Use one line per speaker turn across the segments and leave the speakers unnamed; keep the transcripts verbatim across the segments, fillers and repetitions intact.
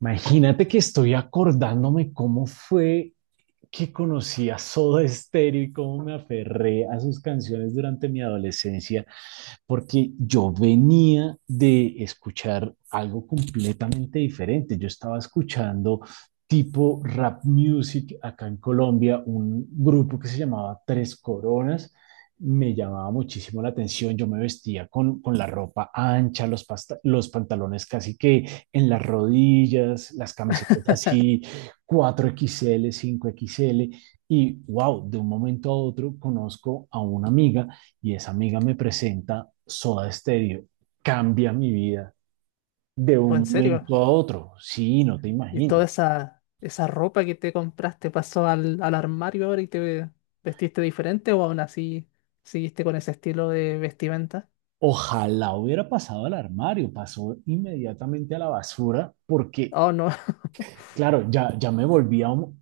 Imagínate que estoy acordándome cómo fue que conocí a Soda Stereo y cómo me aferré a sus canciones durante mi adolescencia, porque yo venía de escuchar algo completamente diferente. Yo estaba escuchando tipo rap music acá en Colombia, un grupo que se llamaba Tres Coronas me llamaba muchísimo la atención. Yo me vestía con, con la ropa ancha, los, pasta- los pantalones casi que en las rodillas, las camisetas así, cuatro X L, cinco X L. Y wow, de un momento a otro conozco a una amiga y esa amiga me presenta Soda Stereo. Cambia mi vida de
O
un
en serio,
momento a otro. Sí, no te
y toda
imaginas.
esa, esa ropa que te compraste pasó al, al armario ahora y te vestiste diferente o aún así seguiste con ese estilo de vestimenta.
Ojalá hubiera pasado al armario, pasó inmediatamente a la basura porque,
Oh, no.
claro, ya, ya me volví a un,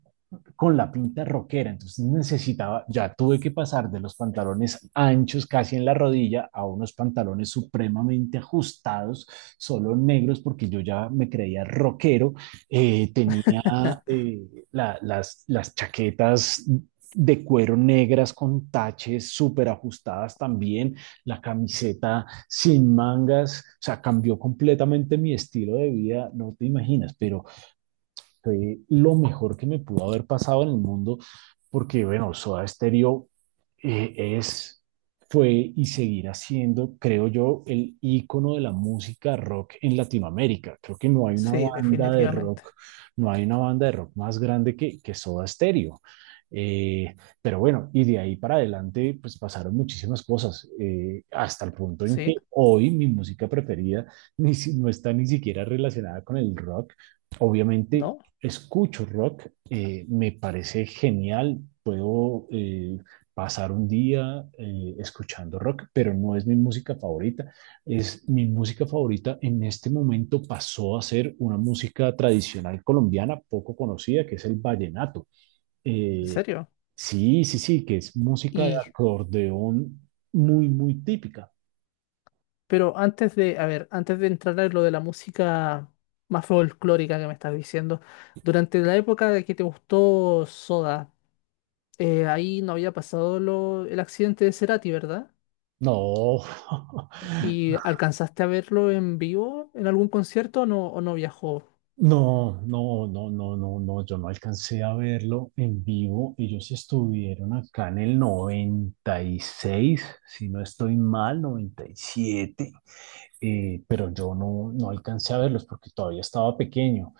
con la pinta rockera, entonces necesitaba, ya tuve que pasar de los pantalones anchos casi en la rodilla a unos pantalones supremamente ajustados, solo negros, porque yo ya me creía rockero. Eh, tenía eh, la- las, las chaquetas de cuero negras con taches súper ajustadas también, la camiseta sin mangas, o sea, cambió completamente mi estilo de vida, no te imaginas, pero fue lo mejor que me pudo haber pasado en el mundo, porque bueno, Soda Stereo eh, es, fue y seguirá siendo, creo yo, el ícono de la música rock en Latinoamérica. Creo que no hay una
Sí,
banda de
definitivamente.
rock, no hay una banda de rock más grande que, que Soda Stereo. Eh, pero bueno, y de ahí para adelante, pues pasaron muchísimas cosas, eh, hasta el punto en
Sí,
que hoy mi música preferida ni si- no está ni siquiera relacionada con el rock. Obviamente,
no,
escucho rock, eh, me parece genial, puedo eh, pasar un día eh, escuchando rock, pero no es mi música favorita. Es mi música favorita en este momento pasó a ser una música tradicional colombiana poco conocida, que es el vallenato.
en
Eh,
serio.
sí, sí, sí, que es música de
Y,
acordeón muy, muy típica.
pero antes de, a ver, antes de entrar en lo de la música más folclórica que me estás diciendo, durante la época de que te gustó Soda, eh, ahí no había pasado lo, el accidente de Cerati, ¿verdad?
No.
¿Y alcanzaste a verlo en vivo en algún concierto o no, o no viajó?
No, no, no, no, no, no, yo no alcancé a verlo en vivo. Ellos estuvieron acá en el noventa y seis, si no estoy mal, noventa y siete. Eh, pero yo no, no alcancé a verlos porque todavía estaba pequeño.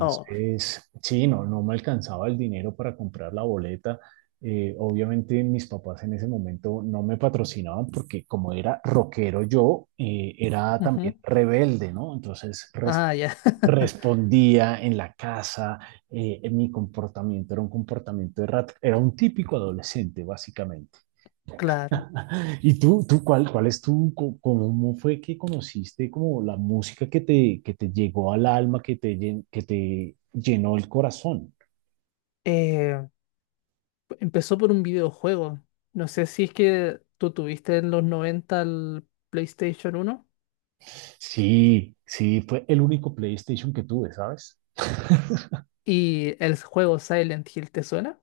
Oh,
sí, no, no me alcanzaba el dinero para comprar la boleta. Eh, obviamente mis papás en ese momento no me patrocinaban porque como era rockero yo, eh, era
ujú.
también rebelde, ¿no? Entonces res-
Ah, ya,
respondía en la casa. Eh, en mi comportamiento era un comportamiento de rat, era un típico adolescente básicamente.
claro.
¿Y tú, tú cuál, cuál es tu, co- cómo fue que conociste como la música que te, que te llegó al alma, que te, llen- que te llenó el corazón?
Eh, Empezó por un videojuego. No sé si es que tú tuviste en los noventa el PlayStation uno
Sí, sí, fue el único PlayStation que tuve, ¿sabes?
y el juego Silent Hill, ¿te suena?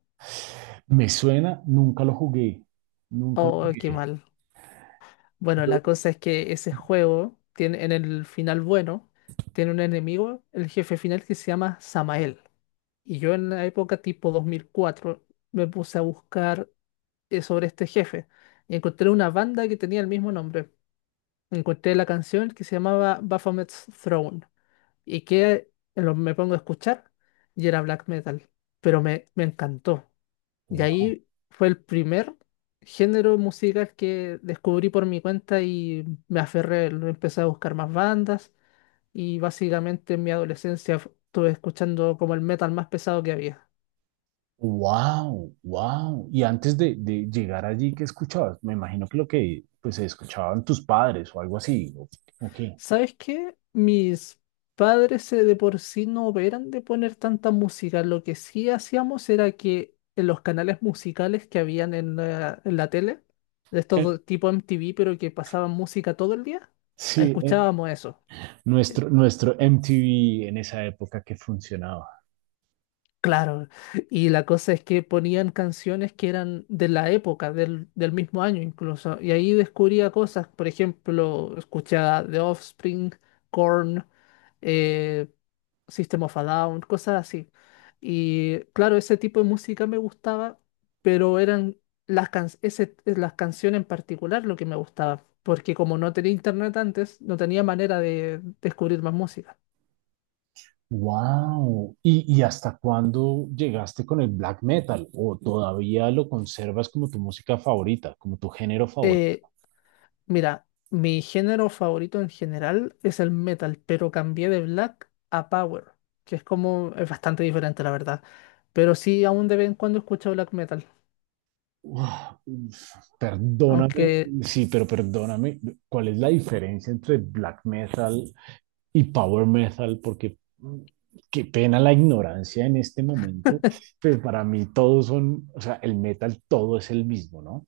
Me suena, nunca lo jugué, nunca lo
Oh, qué
jugué.
mal. Bueno, la cosa es que ese juego tiene en el final bueno, tiene un enemigo, el jefe final que se llama Samael. Y yo en la época tipo dos mil cuatro me puse a buscar eh, sobre este jefe y encontré una banda que tenía el mismo nombre. Encontré la canción que se llamaba Baphomet's Throne y que eh, lo- me pongo a escuchar y era black metal, pero me, me encantó. Y ahí fue el primer género musical que descubrí por mi cuenta y me aferré, lo empecé a buscar más bandas y básicamente en mi adolescencia f- estuve escuchando como el metal más pesado que había.
Wow, wow. Y antes de, de llegar allí, ¿qué escuchabas? Me imagino que lo que pues escuchaban tus padres o algo así. ¿O, o qué?
¿Sabes qué? Mis padres eh, de por sí no eran de poner tanta música. Lo que sí hacíamos era que en los canales musicales que habían en la, en la tele, de estos
Eh,
do- tipo M T V, pero que pasaban música todo el día,
sí, eh,
escuchábamos eso.
nuestro, nuestro M T V en esa época que funcionaba.
Claro, y la cosa es que ponían canciones que eran de la época, del, del mismo año incluso, y ahí descubría cosas, por ejemplo, escuchaba The Offspring, Korn, eh, System of a Down, cosas así. Y claro, ese tipo de música me gustaba, pero eran las, can- ese- las canciones en particular lo que me gustaba, porque como no tenía internet antes, no tenía manera de descubrir más música.
Wow. ¿Y, y hasta cuándo llegaste con el black metal? ¿O todavía lo conservas como tu música favorita, como tu género favorito?
Eh, Mira, mi género favorito en general es el metal, pero cambié de black a power, que es como, es bastante diferente, la verdad. Pero sí, aún de vez en cuando escucho black metal.
Uf, uf. Perdóname,
Aunque,
sí, pero perdóname, ¿cuál es la diferencia entre black metal y power metal? Porque mm, qué pena la ignorancia en este momento, pero para mí todos son, o sea, el metal todo es el mismo, ¿no?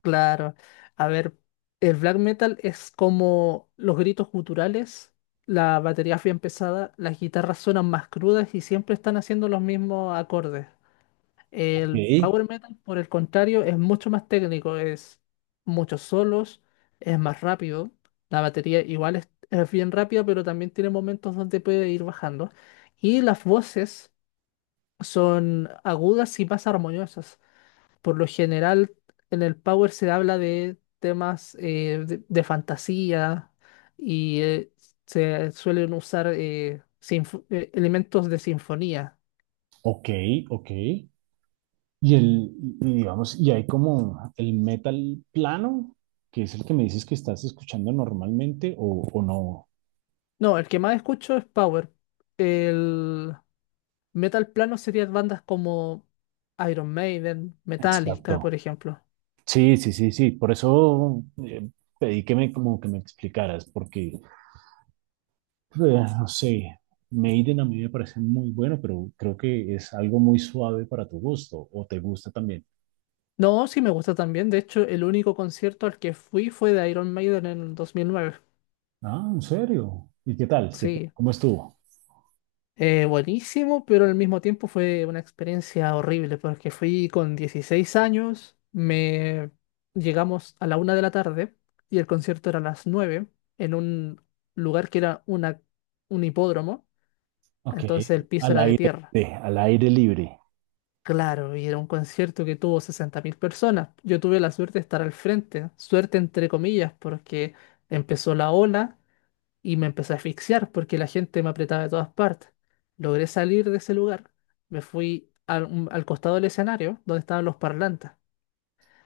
claro, a ver, el black metal es como los gritos guturales, la batería es bien pesada, las guitarras suenan más crudas y siempre están haciendo los mismos acordes.
Ok.
El power metal, por el contrario, es mucho más técnico, es muchos solos, es más rápido. La batería igual es, es bien rápida, pero también tiene momentos donde puede ir bajando. Y las voces son agudas y más armoniosas. Por lo general, en el power se habla de temas eh, de, de fantasía y eh, se suelen usar eh, sinfo- eh, elementos de sinfonía.
Ok, ok. Y el, y digamos, y hay como el metal plano, que es el que me dices que estás escuchando normalmente o, o no.
No, el que más escucho es power. El, Metal plano serían bandas como Iron Maiden, Metallica, por
Exacto.
ejemplo.
Sí, sí, sí, sí. Por eso eh, pedí que me como que me explicaras, porque eh, no sé, Maiden a mí me parece muy bueno, pero creo que es algo muy suave para tu gusto, o te gusta también.
No, sí me gusta también. De hecho, el único concierto al que fui fue de Iron Maiden en el dos mil nueve.
Ah, ¿en serio? ¿Y qué tal? ¿Qué tal?
Sí,
¿Cómo estuvo?
Eh, buenísimo, pero al mismo tiempo fue una experiencia horrible porque fui con dieciséis años, me llegamos a la una de la tarde y el concierto era a las nueve en un lugar que era una, un hipódromo,
Ok,
entonces el piso
al
era de
aire,
tierra.
libre, al aire libre.
Claro, y era un concierto que tuvo sesenta mil personas. Yo tuve la suerte de estar al frente, suerte entre comillas, porque empezó la ola y me empecé a asfixiar porque la gente me apretaba de todas partes. Logré salir de ese lugar, me fui al, un- al costado del escenario donde estaban los parlantes.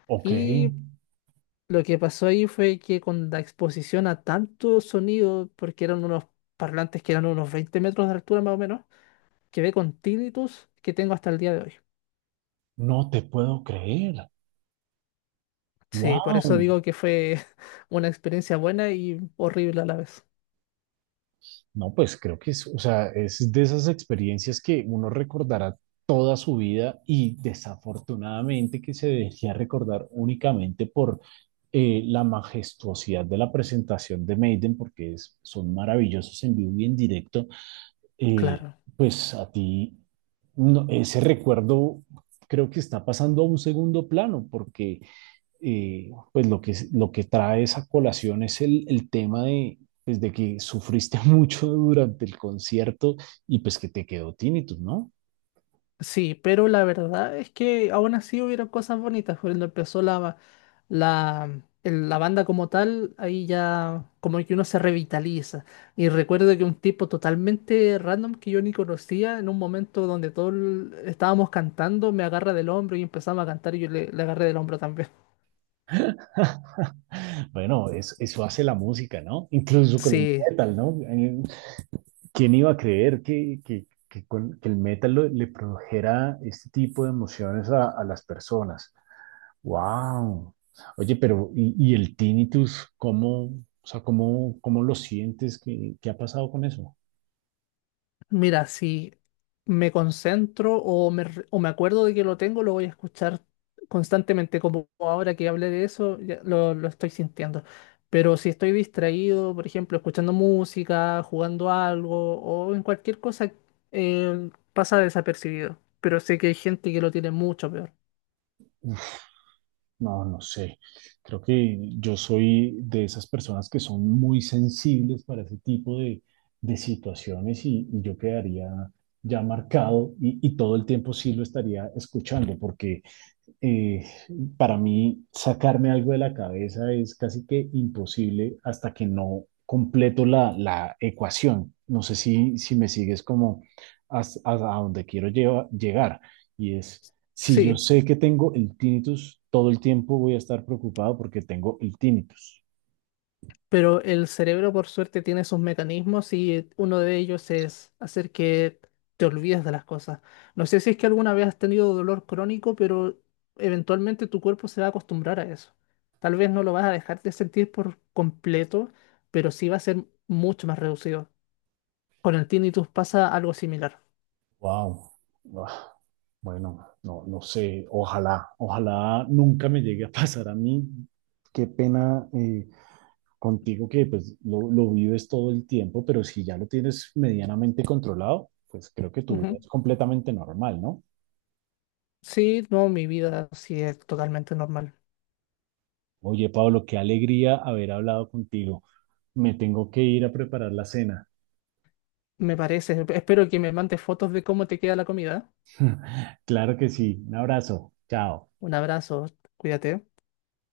Ok,
Y lo que pasó ahí fue que con la exposición a tanto sonido, porque eran unos parlantes que eran unos veinte metros de altura más o menos, quedé con tinnitus que tengo hasta el día de hoy.
no te puedo creer.
Sí, por eso
Wow.
digo que fue una experiencia buena y horrible a la vez.
No, pues creo que es, o sea, es de esas experiencias que uno recordará toda su vida y desafortunadamente que se debería recordar únicamente por eh, la majestuosidad de la presentación de Maiden, porque es- son maravillosos en vivo y en directo. Eh,
Claro.
pues a ti no- ese recuerdo creo que está pasando a un segundo plano, porque eh, pues lo que, lo que trae esa colación es el, el tema de, pues de que sufriste mucho durante el concierto y pues que te quedó tinnitus, ¿no?
Sí, pero la verdad es que aún así hubieron cosas bonitas. Cuando empezó la, la, el- la banda como tal, ahí ya como que uno se revitaliza. Y recuerdo que un tipo totalmente random que yo ni conocía, en un momento donde todos estábamos cantando, me agarra del hombro y empezamos a cantar y yo le, le agarré del hombro también.
Bueno, es- eso hace la música, ¿no? Incluso con el
Sí,
metal, ¿no? Eh, ¿Quién iba a creer que, que, que con, que el metal lo- le produjera este tipo de emociones a, a las personas? ¡Wow! Oye, pero ¿y, y el tinnitus, cómo, o sea, cómo, cómo lo sientes? ¿Qué, qué ha pasado con eso?
mira, si me concentro o me, re- o me acuerdo de que lo tengo, lo voy a escuchar constantemente, como ahora que hablé de eso, ya lo, lo estoy sintiendo. Pero si estoy distraído, por ejemplo, escuchando música, jugando algo o en cualquier cosa, eh, pasa desapercibido. Pero sé que hay gente que lo tiene mucho peor.
No, no sé. Creo que yo soy de esas personas que son muy sensibles para ese tipo de, de situaciones y, y yo quedaría ya marcado y, y todo el tiempo sí lo estaría escuchando porque eh, para mí sacarme algo de la cabeza es casi que imposible hasta que no completo la, la ecuación. No sé si, si me sigues como hasta, hasta donde quiero lleva- llegar. Y es, si yo
Sí.
sé que tengo el tinnitus, todo el tiempo voy a estar preocupado porque tengo el tinnitus.
Pero el cerebro, por suerte, tiene sus mecanismos y uno de ellos es hacer que te olvides de las cosas. No sé si es que alguna vez has tenido dolor crónico, pero eventualmente tu cuerpo se va a acostumbrar a eso. Tal vez no lo vas a dejar de sentir por completo, pero sí va a ser mucho más reducido. Con el tinnitus pasa algo similar.
Wow. Bueno, no, no sé, ojalá, ojalá nunca me llegue a pasar a mí. Qué pena. Eh, contigo que pues lo, lo vives todo el tiempo, pero si ya lo tienes medianamente controlado, pues creo que tu vida
Ujú.
es completamente normal, ¿no?
Sí, no, mi vida sí es totalmente normal.
Oye, Pablo, qué alegría haber hablado contigo. Me tengo que ir a preparar la cena.
Me parece. Espero que me mandes fotos de cómo te queda la comida.
Claro que sí. Un abrazo. Chao.
Un abrazo, cuídate.